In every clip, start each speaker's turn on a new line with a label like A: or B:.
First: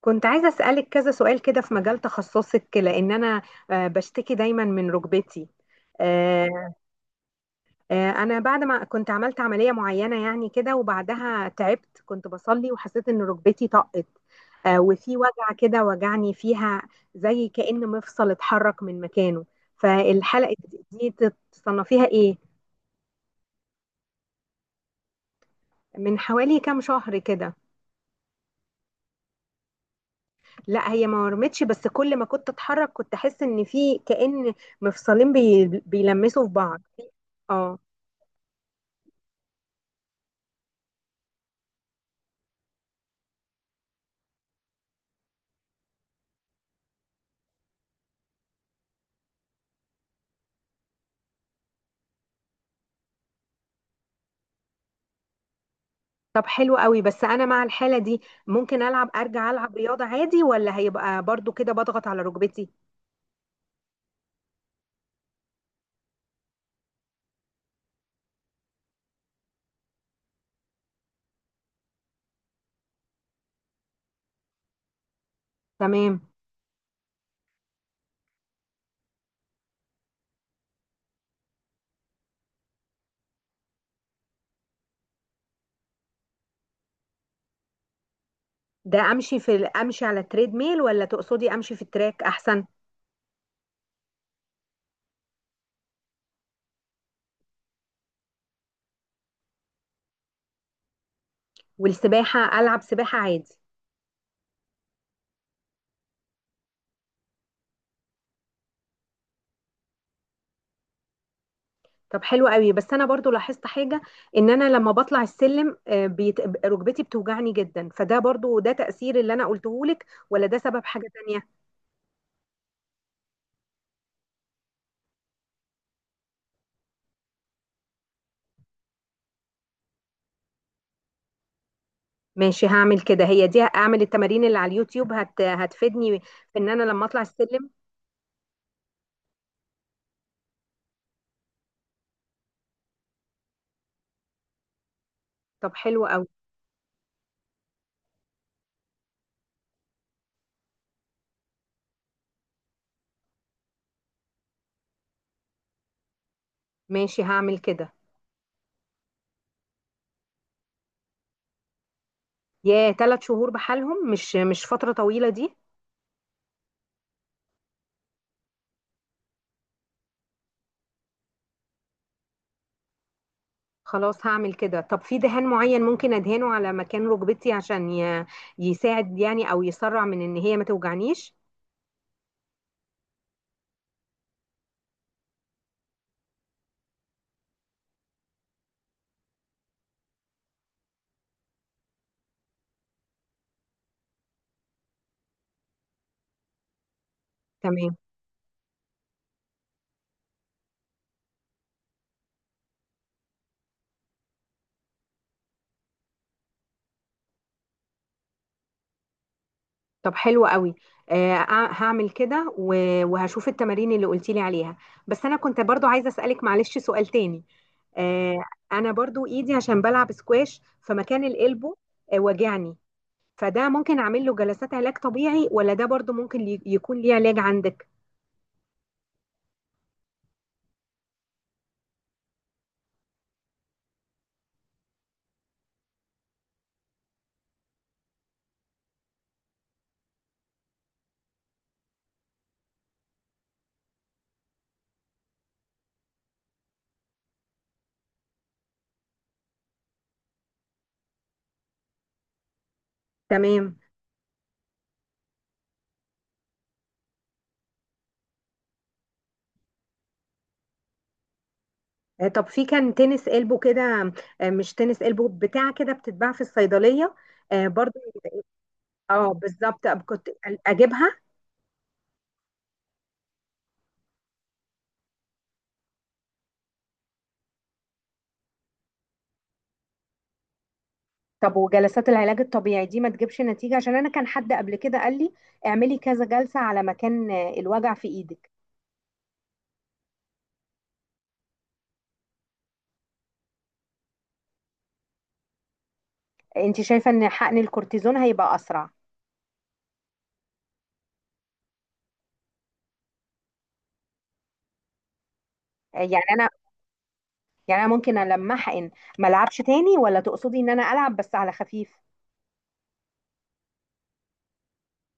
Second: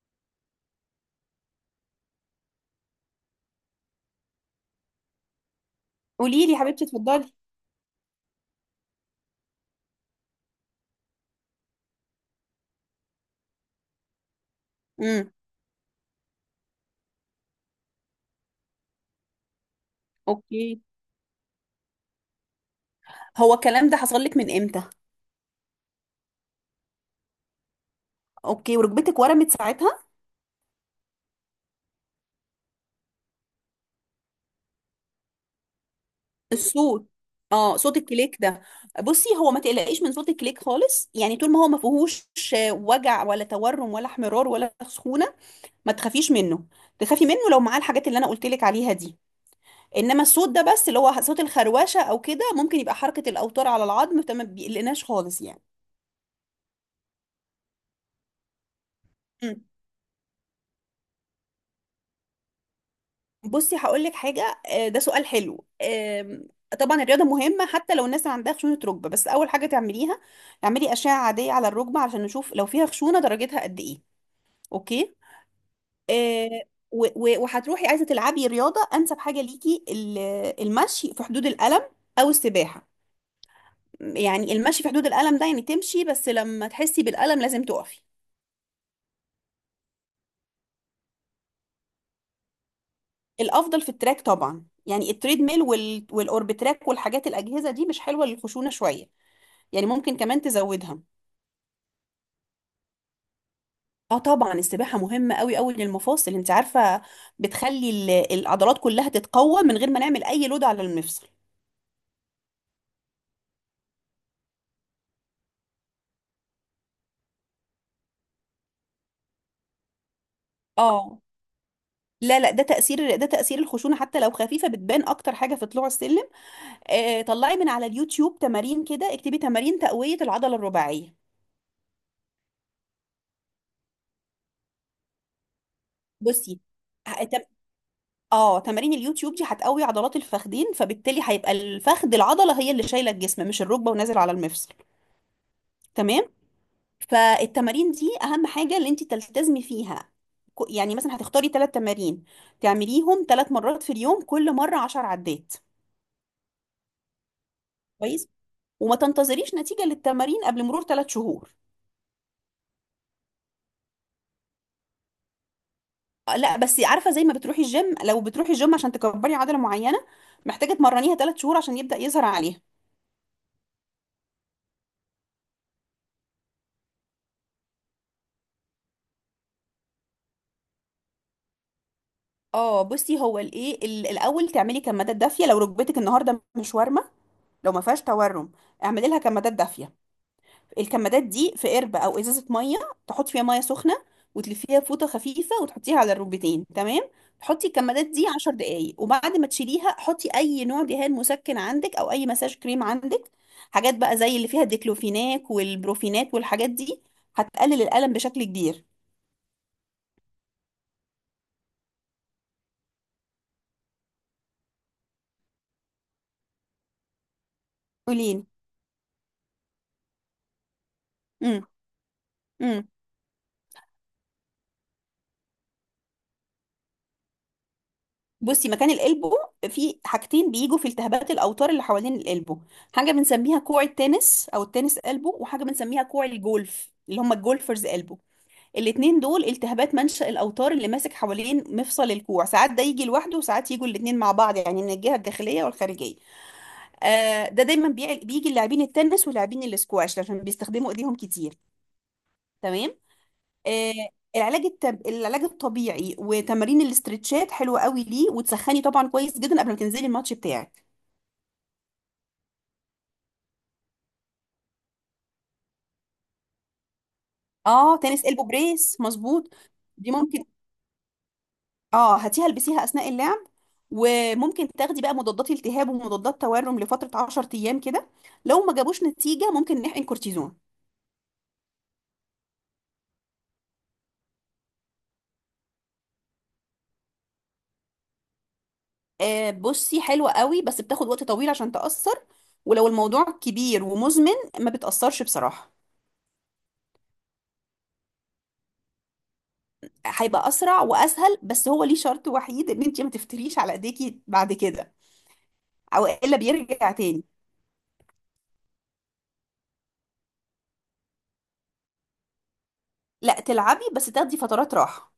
A: كنت عايزة أسألك كذا سؤال كده في مجال تخصصك، لأن أنا بشتكي دايما من ركبتي.
B: قولي لي يا
A: آه،
B: حبيبتي، اتفضلي.
A: أنا بعد ما كنت عملت عملية معينة يعني كده، وبعدها تعبت، كنت بصلي وحسيت إن ركبتي طقت، وفي
B: امم.
A: وجع كده وجعني فيها، زي كأن مفصل اتحرك من مكانه. فالحلقة
B: اوكي.
A: دي تصنفيها إيه؟
B: هو الكلام ده حصل لك من امتى؟
A: من حوالي كام شهر كده.
B: اوكي، وركبتك ورمت ساعتها؟
A: لا، هي ما ورمتش، بس كل ما كنت اتحرك كنت احس ان في كأن مفصلين بيلمسوا في بعض.
B: الصوت. اه،
A: اه.
B: صوت الكليك ده. بصي، هو ما تقلقيش من صوت الكليك خالص، يعني طول ما هو ما فيهوش وجع ولا تورم ولا احمرار ولا سخونه، ما تخافيش منه. تخافي منه لو معاه الحاجات اللي انا قلت لك عليها دي. انما الصوت ده بس، اللي هو صوت الخروشه او كده، ممكن يبقى حركه الاوتار على العظم، فما بيقلقناش خالص يعني.
A: طب حلو قوي، بس انا مع الحالة دي ممكن العب، ارجع العب رياضة عادي ولا هيبقى برضو كده بضغط على ركبتي؟
B: بصي، هقول لك حاجه، ده سؤال حلو. طبعا الرياضه مهمه حتى لو الناس ما عندها خشونه ركبه، بس اول حاجه تعمليها اعملي اشعه عاديه على الركبه عشان نشوف لو فيها خشونه درجتها قد ايه. اوكي.
A: تمام.
B: آه، وهتروحي عايزه تلعبي رياضه، انسب حاجه ليكي المشي في حدود الالم، او السباحه. يعني المشي في حدود الالم ده يعني تمشي، بس لما تحسي بالالم لازم تقفي.
A: ده امشي في امشي على التريد ميل، ولا تقصدي امشي في التراك احسن؟
B: الافضل في التراك طبعا، يعني التريد ميل والاوربتراك والحاجات الاجهزه دي مش حلوه للخشونه شويه، يعني ممكن كمان تزودها.
A: والسباحة، العب سباحة عادي؟
B: اه طبعا، السباحة مهمة قوي قوي للمفاصل، انت عارفة، بتخلي العضلات كلها تتقوى من غير ما نعمل اي لود على المفصل.
A: طب حلو قوي، بس انا برضو لاحظت حاجه، ان انا لما بطلع السلم ركبتي بتوجعني جدا. فده برضو، ده تاثير اللي انا قلته لك ولا ده سبب حاجه
B: اه،
A: تانية؟
B: لا لا، ده تأثير، ده تأثير الخشونة، حتى لو خفيفة بتبان أكتر حاجة في طلوع السلم. آه، طلعي من على اليوتيوب تمارين كده، اكتبي تمارين تقوية العضلة الرباعية.
A: ماشي، هعمل كده. هي دي، اعمل التمارين اللي على اليوتيوب هتفيدني في
B: بصي.
A: ان انا لما اطلع
B: ه- تم-
A: السلم؟
B: اه، تمارين اليوتيوب دي هتقوي عضلات الفخدين، فبالتالي هيبقى الفخذ العضلة هي اللي شايلة الجسم، مش الركبة ونازل على المفصل.
A: طب حلو
B: تمام.
A: قوي.
B: فالتمارين دي اهم حاجه اللي انت تلتزمي فيها. يعني مثلا هتختاري ثلاث تمارين، تعمليهم ثلاث مرات في اليوم، كل مره عشر عدات.
A: ماشي هعمل كده.
B: كويس. وما تنتظريش نتيجه للتمارين قبل مرور ثلاث شهور.
A: يا ثلاث شهور بحالهم؟ مش فتره طويله دي؟
B: لا بس عارفه، زي ما بتروحي الجيم، لو بتروحي الجيم عشان تكبري عضله معينه محتاجه تمرنيها ثلاث شهور عشان يبدا يظهر عليها.
A: خلاص هعمل كده. طب في دهان معين ممكن ادهنه على مكان ركبتي عشان يساعد يعني، او يسرع من ان هي ما توجعنيش؟
B: اه بصي، هو الايه، الاول تعملي كمادات دافيه لو ركبتك النهارده مش وارمه. لو ما فيهاش تورم اعملي لها كمادات دافيه. الكمادات دي في قربة او ازازة مية، تحط فيها مية سخنة، وتلفيها فوطة خفيفة وتحطيها على الركبتين. تمام. تحطي
A: تمام.
B: الكمادات دي 10 دقايق، وبعد ما تشيليها حطي اي نوع دهان مسكن عندك او اي مساج كريم عندك. حاجات بقى زي اللي فيها الديكلوفيناك والبروفينات والحاجات دي هتقلل الألم بشكل كبير.
A: طب حلو قوي. آه أع- هعمل كده، وهشوف التمارين اللي قلتي لي عليها. بس انا كنت برضو عايزه اسالك، معلش، سؤال تاني. آه.
B: قوليلي.
A: انا برضو ايدي، عشان بلعب سكواش، فمكان
B: امم.
A: القلبه وجعني.
B: امم.
A: فده ممكن اعمل له جلسات علاج طبيعي ولا ده برضو ممكن يكون ليه علاج عندك؟
B: بصي، مكان القلبه في حاجتين، بيجوا في التهابات الاوتار اللي حوالين القلبه. حاجه بنسميها كوع التنس او التنس قلبه، وحاجه بنسميها كوع الجولف، اللي هم الجولفرز قلبه. الاتنين دول التهابات منشأ الأوتار اللي ماسك حوالين مفصل الكوع. ساعات ده يجي لوحده، وساعات يجوا الاتنين مع بعض، يعني من الجهة الداخلية والخارجية. آه، ده دايما بيجي لاعبين التنس ولاعبين الاسكواش عشان بيستخدموا ايديهم كتير. تمام.
A: تمام.
B: آه، العلاج العلاج الطبيعي وتمارين الاسترتشات حلوة قوي ليه، وتسخني طبعا كويس جدا قبل ما تنزلي الماتش بتاعك.
A: آه طب في كان تنس قلبه كده، آه مش تنس قلبه بتاع كده بتتباع في الصيدليه، آه
B: اه،
A: برضو؟
B: تنس البو بريس،
A: اه،
B: مظبوط.
A: بالظبط،
B: دي
A: كنت
B: ممكن.
A: اجيبها.
B: اه، هاتيها البسيها اثناء اللعب. وممكن تاخدي بقى مضادات التهاب ومضادات تورم لفتره 10 ايام كده. لو ما جابوش نتيجه ممكن نحقن كورتيزون.
A: طب وجلسات العلاج الطبيعي دي ما تجيبش نتيجة؟ عشان انا كان حد قبل كده قال لي اعملي كذا جلسة على مكان الوجع في ايدك.
B: آه بصي، حلوه قوي بس بتاخد وقت طويل عشان تاثر. ولو الموضوع كبير ومزمن ما بتاثرش بصراحه.
A: انت شايفة ان حقن الكورتيزون هيبقى اسرع؟
B: هيبقى اسرع واسهل، بس هو ليه شرط وحيد، ان انت ما تفتريش على ايديكي بعد كده،
A: آه،
B: او
A: يعني
B: الا
A: انا
B: بيرجع تاني.
A: يعني انا ممكن لما احقن ما العبش تاني، ولا تقصدي ان انا العب بس على خفيف؟
B: لا تلعبي، بس تاخدي فترات راحه.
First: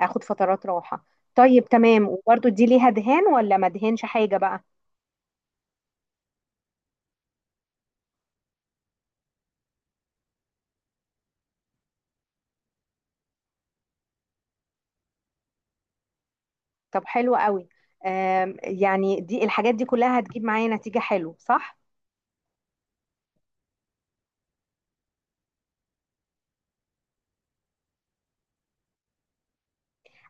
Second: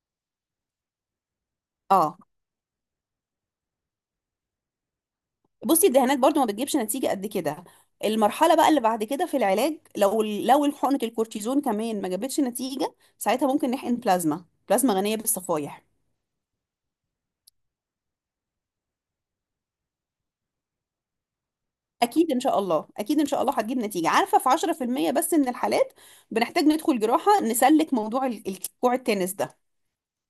A: اخد فترات راحة. طيب تمام.
B: اه
A: وبرده دي ليها دهان ولا ما دهنش حاجة بقى؟
B: بصي، الدهانات برضو ما بتجيبش نتيجة قد كده. المرحلة بقى اللي بعد كده في العلاج، لو حقنة الكورتيزون كمان ما جابتش نتيجة، ساعتها ممكن نحقن بلازما، بلازما غنية بالصفائح.
A: طب حلو قوي. يعني دي الحاجات دي كلها هتجيب معايا نتيجة حلو صح؟
B: أكيد إن شاء الله، أكيد إن شاء الله هتجيب نتيجة. عارفة، في 10% بس من الحالات بنحتاج ندخل جراحة نسلك موضوع الكوع التنس ده.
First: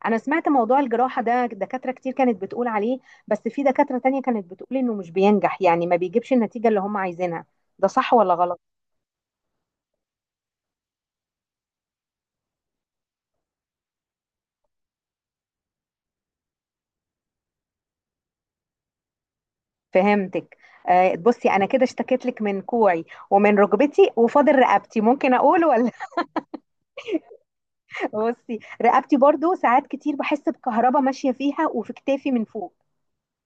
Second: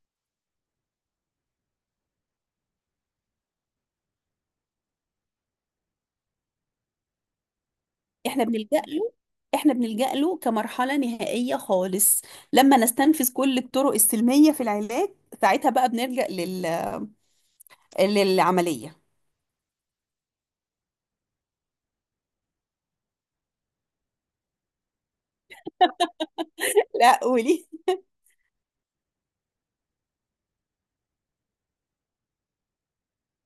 A: انا سمعت موضوع الجراحة ده، دكاترة كتير كانت بتقول عليه، بس في دكاترة تانية كانت بتقول انه مش بينجح، يعني ما بيجيبش النتيجة اللي هم عايزينها. ده صح ولا
B: إحنا
A: غلط؟
B: بنلجأ له، إحنا بنلجأ له كمرحلة نهائية خالص، لما نستنفذ كل الطرق السلمية في العلاج، ساعتها بقى بنلجأ للعملية.
A: فهمتك. آه بصي، انا كده اشتكيت لك من كوعي ومن ركبتي، وفاضل رقبتي ممكن اقول ولا؟
B: لا، قولي.
A: بصي، رقبتي برضو ساعات كتير بحس بكهرباء ماشية فيها وفي كتافي من فوق.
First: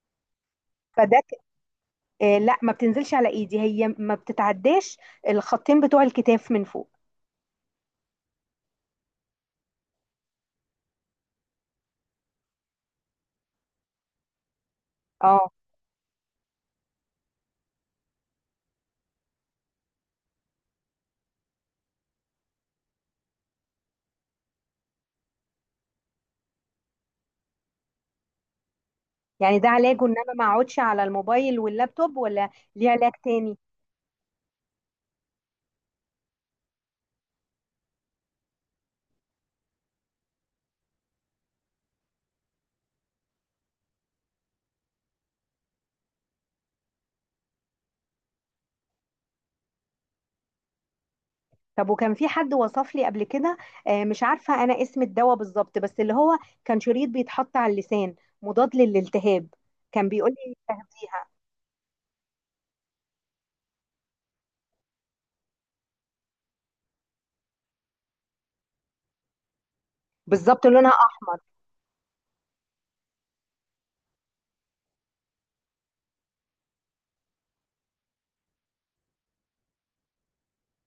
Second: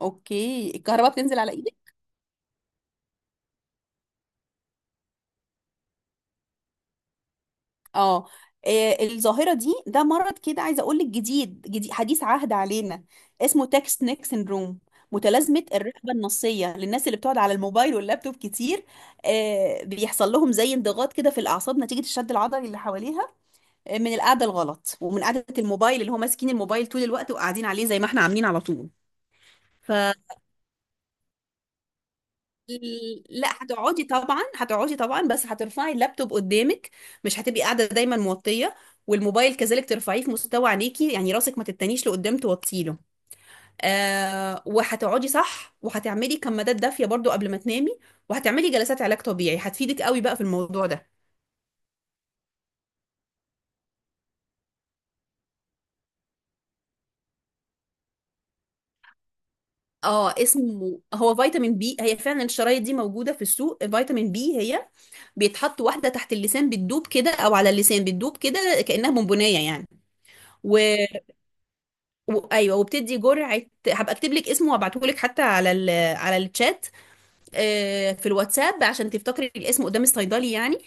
B: اوكي، الكهرباء
A: فده ك-
B: بتنزل على ايدك؟
A: آه لا، ما بتنزلش على ايدي، هي ما بتتعداش الخطين بتوع الكتاف من فوق.
B: اه. الظاهره دي، ده مرض كده عايزه اقول لك، جديد جديد، حديث عهد علينا. اسمه تاكس نيك سيندروم،
A: اه.
B: متلازمه الرقبه النصيه، للناس اللي بتقعد على الموبايل واللابتوب كتير. بيحصل لهم زي انضغاط كده في الاعصاب نتيجه الشد العضلي اللي حواليها، من القعده الغلط ومن قعده الموبايل، اللي هو ماسكين الموبايل طول الوقت وقاعدين عليه زي ما احنا عاملين على طول.
A: يعني ده
B: ف
A: علاجه ان انا ما اقعدش على الموبايل واللابتوب، ولا ليه علاج تاني؟
B: لا، هتقعدي طبعا، هتقعدي طبعا، بس هترفعي اللابتوب قدامك. مش هتبقي قاعده دايما موطيه. والموبايل كذلك ترفعيه في مستوى عينيكي، يعني راسك ما تتنيش لقدام توطيله. آه، وهتقعدي صح، وهتعملي كمادات دافيه برضو قبل ما تنامي، وهتعملي جلسات علاج طبيعي هتفيدك قوي بقى في الموضوع ده.
A: طب وكان في حد وصف لي قبل كده، مش عارفه انا اسم الدواء بالظبط، بس اللي هو كان شريط بيتحط على اللسان، مضاد للالتهاب، كان بيقول
B: اه،
A: لي
B: اسمه
A: تاخديها.
B: هو فيتامين بي، هي فعلا الشرايط دي موجوده في السوق. فيتامين بي هي بيتحط واحده تحت اللسان بتدوب كده، او على اللسان بتدوب كده، كانها بونبونيه يعني.
A: بالظبط
B: و...
A: لونها احمر.
B: ايوه، وبتدي جرعه. هبقى اكتب لك اسمه وابعته لك حتى على على الشات، في الواتساب، عشان تفتكري الاسم قدام الصيدلي يعني.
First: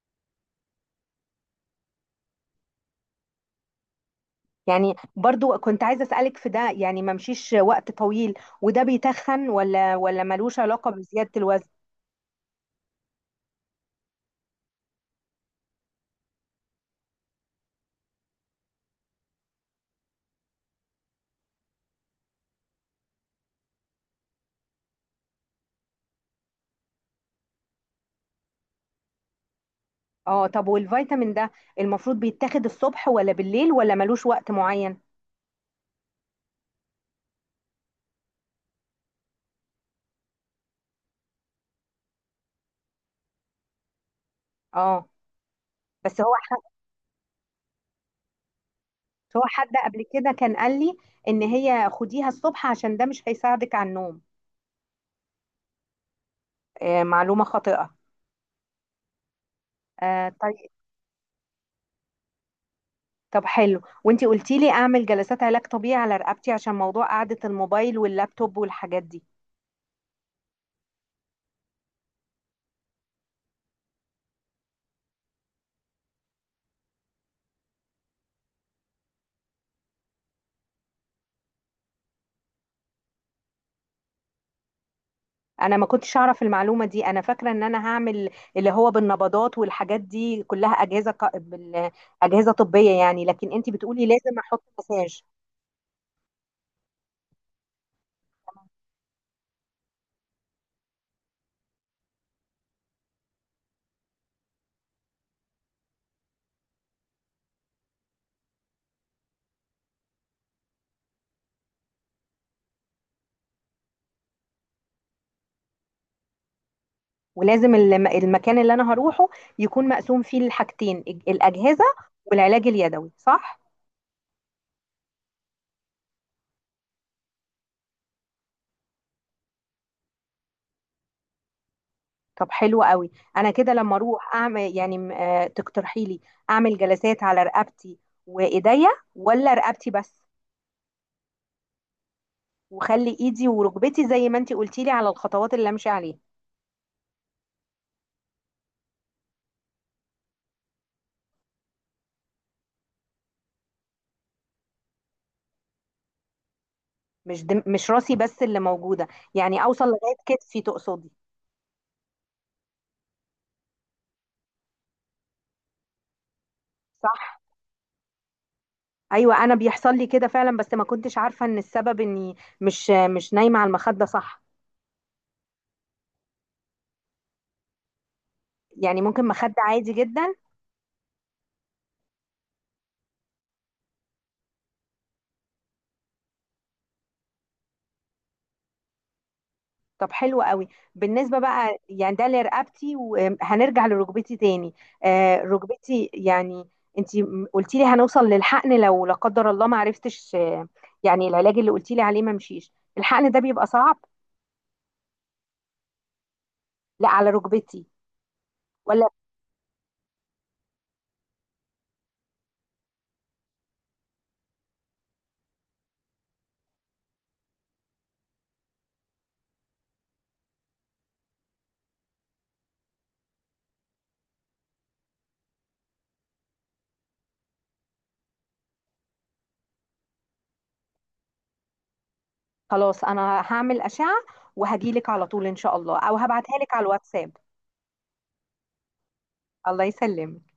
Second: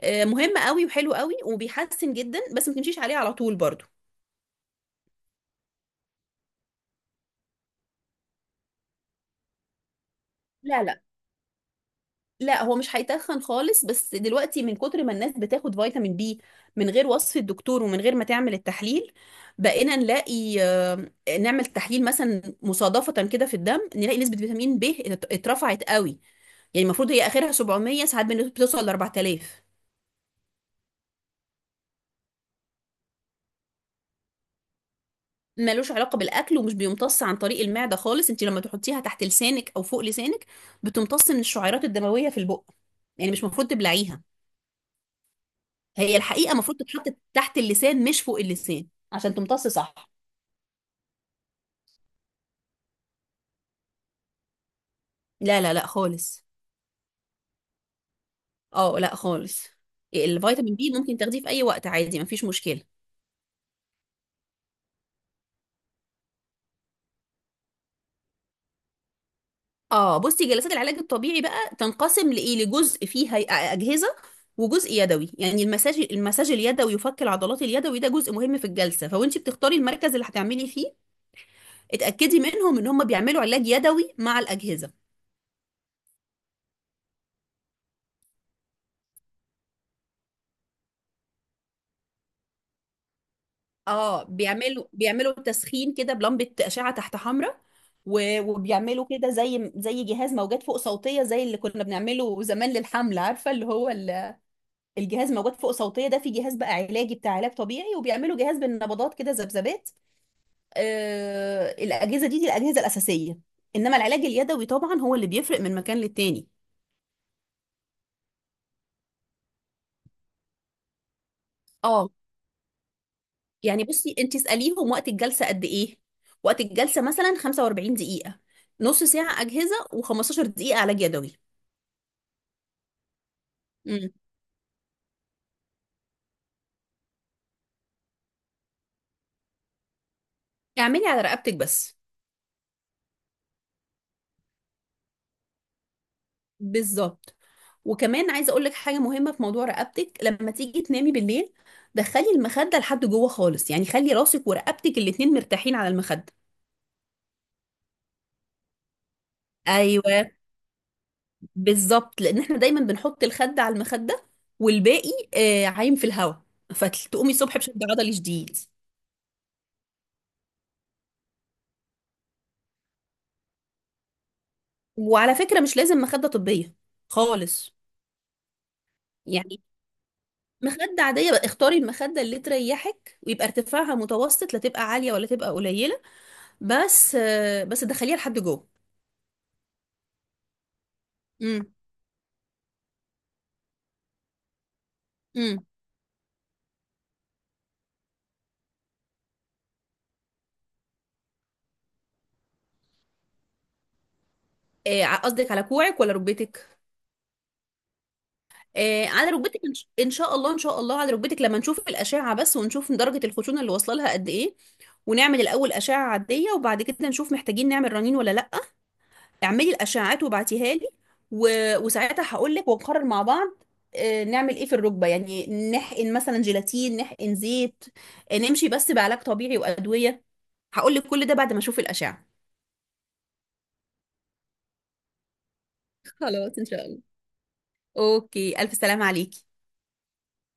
B: مهم قوي وحلو قوي وبيحسن جدا، بس ما تمشيش عليه على طول برضو.
A: يعني برضو كنت عايزه اسالك في ده، يعني ما مشيش وقت طويل، وده بيتخن ولا ملوش
B: لا
A: علاقه
B: لا،
A: بزياده الوزن؟
B: لا هو مش هيتخن خالص، بس دلوقتي من كتر ما الناس بتاخد فيتامين بي من غير وصف الدكتور ومن غير ما تعمل التحليل، بقينا نلاقي، نعمل تحليل مثلا مصادفة كده في الدم، نلاقي نسبة فيتامين ب اترفعت قوي. يعني المفروض هي اخرها 700، ساعات بتوصل ل 4000.
A: اه. طب والفيتامين ده المفروض بيتاخد الصبح ولا بالليل ولا ملوش وقت معين؟
B: ملوش علاقه بالاكل، ومش بيمتص عن طريق المعده خالص. انت لما تحطيها تحت لسانك او فوق لسانك بتمتص من الشعيرات الدمويه في البق، يعني مش المفروض تبلعيها.
A: اه
B: هي
A: بس هو
B: الحقيقه المفروض تتحط تحت اللسان مش فوق اللسان عشان
A: هو
B: تمتص
A: حد قبل
B: صح.
A: كده كان قال لي ان هي خديها الصبح عشان ده مش هيساعدك على النوم.
B: لا لا لا خالص.
A: آه، معلومة خاطئة.
B: اه لا خالص.
A: آه طيب.
B: الفيتامين بي ممكن تاخديه في اي وقت عادي، مفيش مشكله.
A: طب حلو، وانتي قلتي لي اعمل جلسات علاج طبيعي على رقبتي عشان موضوع قعدة الموبايل واللابتوب والحاجات دي.
B: اه بصي، جلسات العلاج الطبيعي بقى تنقسم لايه، لجزء فيه اجهزه، وجزء يدوي يعني المساج. المساج اليدوي وفك العضلات اليدوي ده جزء مهم في الجلسه، فوانت بتختاري المركز اللي هتعملي فيه، اتاكدي منهم ان هم بيعملوا علاج يدوي مع الاجهزه.
A: انا ما كنتش اعرف المعلومة دي. انا فاكرة ان انا هعمل اللي هو بالنبضات والحاجات دي كلها، اجهزة اجهزة طبية يعني، لكن انتي بتقولي
B: اه،
A: لازم احط
B: بيعملوا
A: مساج؟
B: بيعملوا تسخين كده بلمبه اشعه تحت حمراء، وبيعملوا كده زي جهاز موجات فوق صوتيه، زي اللي كنا بنعمله زمان للحمل، عارفه اللي هو الجهاز موجود فوق صوتيه ده، في جهاز بقى علاجي بتاع علاج طبيعي، وبيعملوا جهاز بالنبضات كده، ذبذبات. آه، الاجهزه دي، دي الاجهزه الاساسيه، انما العلاج اليدوي طبعا هو اللي بيفرق من مكان للتاني.
A: ولازم المكان اللي انا هروحه يكون مقسوم فيه الحاجتين الاجهزة
B: اه،
A: والعلاج اليدوي، صح؟
B: يعني بصي، انت اساليهم وقت الجلسه قد ايه. وقت الجلسه مثلا 45 دقيقه، نص ساعه اجهزه و15 دقيقه علاج يدوي.
A: طب حلو قوي. انا كده لما
B: امم.
A: اروح اعمل يعني تقترحي لي اعمل جلسات على رقبتي وايديا، ولا رقبتي بس؟
B: اعملي على رقبتك بس.
A: وخلي ايدي وركبتي زي ما انتي قلتي لي على الخطوات اللي امشي عليها.
B: بالظبط، وكمان عايزه اقول لك حاجه مهمه في موضوع رقبتك. لما تيجي تنامي بالليل، دخلي المخده لحد جوه خالص، يعني خلي راسك ورقبتك الاتنين مرتاحين على المخده.
A: مش دم، مش راسي بس اللي موجوده، يعني اوصل لغايه
B: ايوه،
A: كتفي تقصدي؟
B: بالظبط، لان احنا دايما بنحط الخد على المخده، والباقي آه عايم في الهواء، فتقومي
A: صح.
B: الصبح بشد عضلي شديد.
A: ايوه انا بيحصل لي كده فعلا، بس ما كنتش عارفه ان السبب اني مش نايمه على المخده، صح.
B: وعلى فكره، مش لازم مخده طبيه خالص،
A: يعني ممكن مخده
B: يعني
A: عادي جدا؟
B: مخده عاديه بقى، اختاري المخده اللي تريحك ويبقى ارتفاعها متوسط، لا تبقى عاليه ولا تبقى قليله، بس بس دخليها لحد جوه.
A: طب حلو قوي. بالنسبة
B: امم.
A: بقى يعني ده لرقبتي، وهنرجع لركبتي تاني. آه
B: امم.
A: ركبتي يعني، انتي قلتي لي هنوصل للحقن لو لا قدر الله ما عرفتش. آه، يعني العلاج اللي قلتي لي عليه ما مشيش، الحقن ده بيبقى صعب؟
B: قصدك على كوعك ولا ركبتك؟
A: لا على ركبتي. ولا.
B: على ركبتك إن شاء الله، إن شاء الله على ركبتك، لما نشوف الأشعة بس ونشوف درجة الخشونة اللي واصلة لها قد إيه. ونعمل الأول أشعة عادية، وبعد كده نشوف محتاجين نعمل رنين ولا لأ. اعملي الأشعات وبعتيها لي، و... وساعتها هقول لك ونقرر مع بعض، نعمل إيه في الركبة يعني. نحقن مثلا جيلاتين، نحقن زيت، نمشي بس بعلاج طبيعي وأدوية. هقول لك كل ده بعد ما أشوف الأشعة.
A: خلاص، انا هعمل أشعة وهجيلك على طول ان شاء الله، او هبعتها
B: خلاص إن
A: لك على
B: شاء الله.
A: الواتساب.
B: أوكي، ألف سلامة عليكي.
A: الله يسلمك.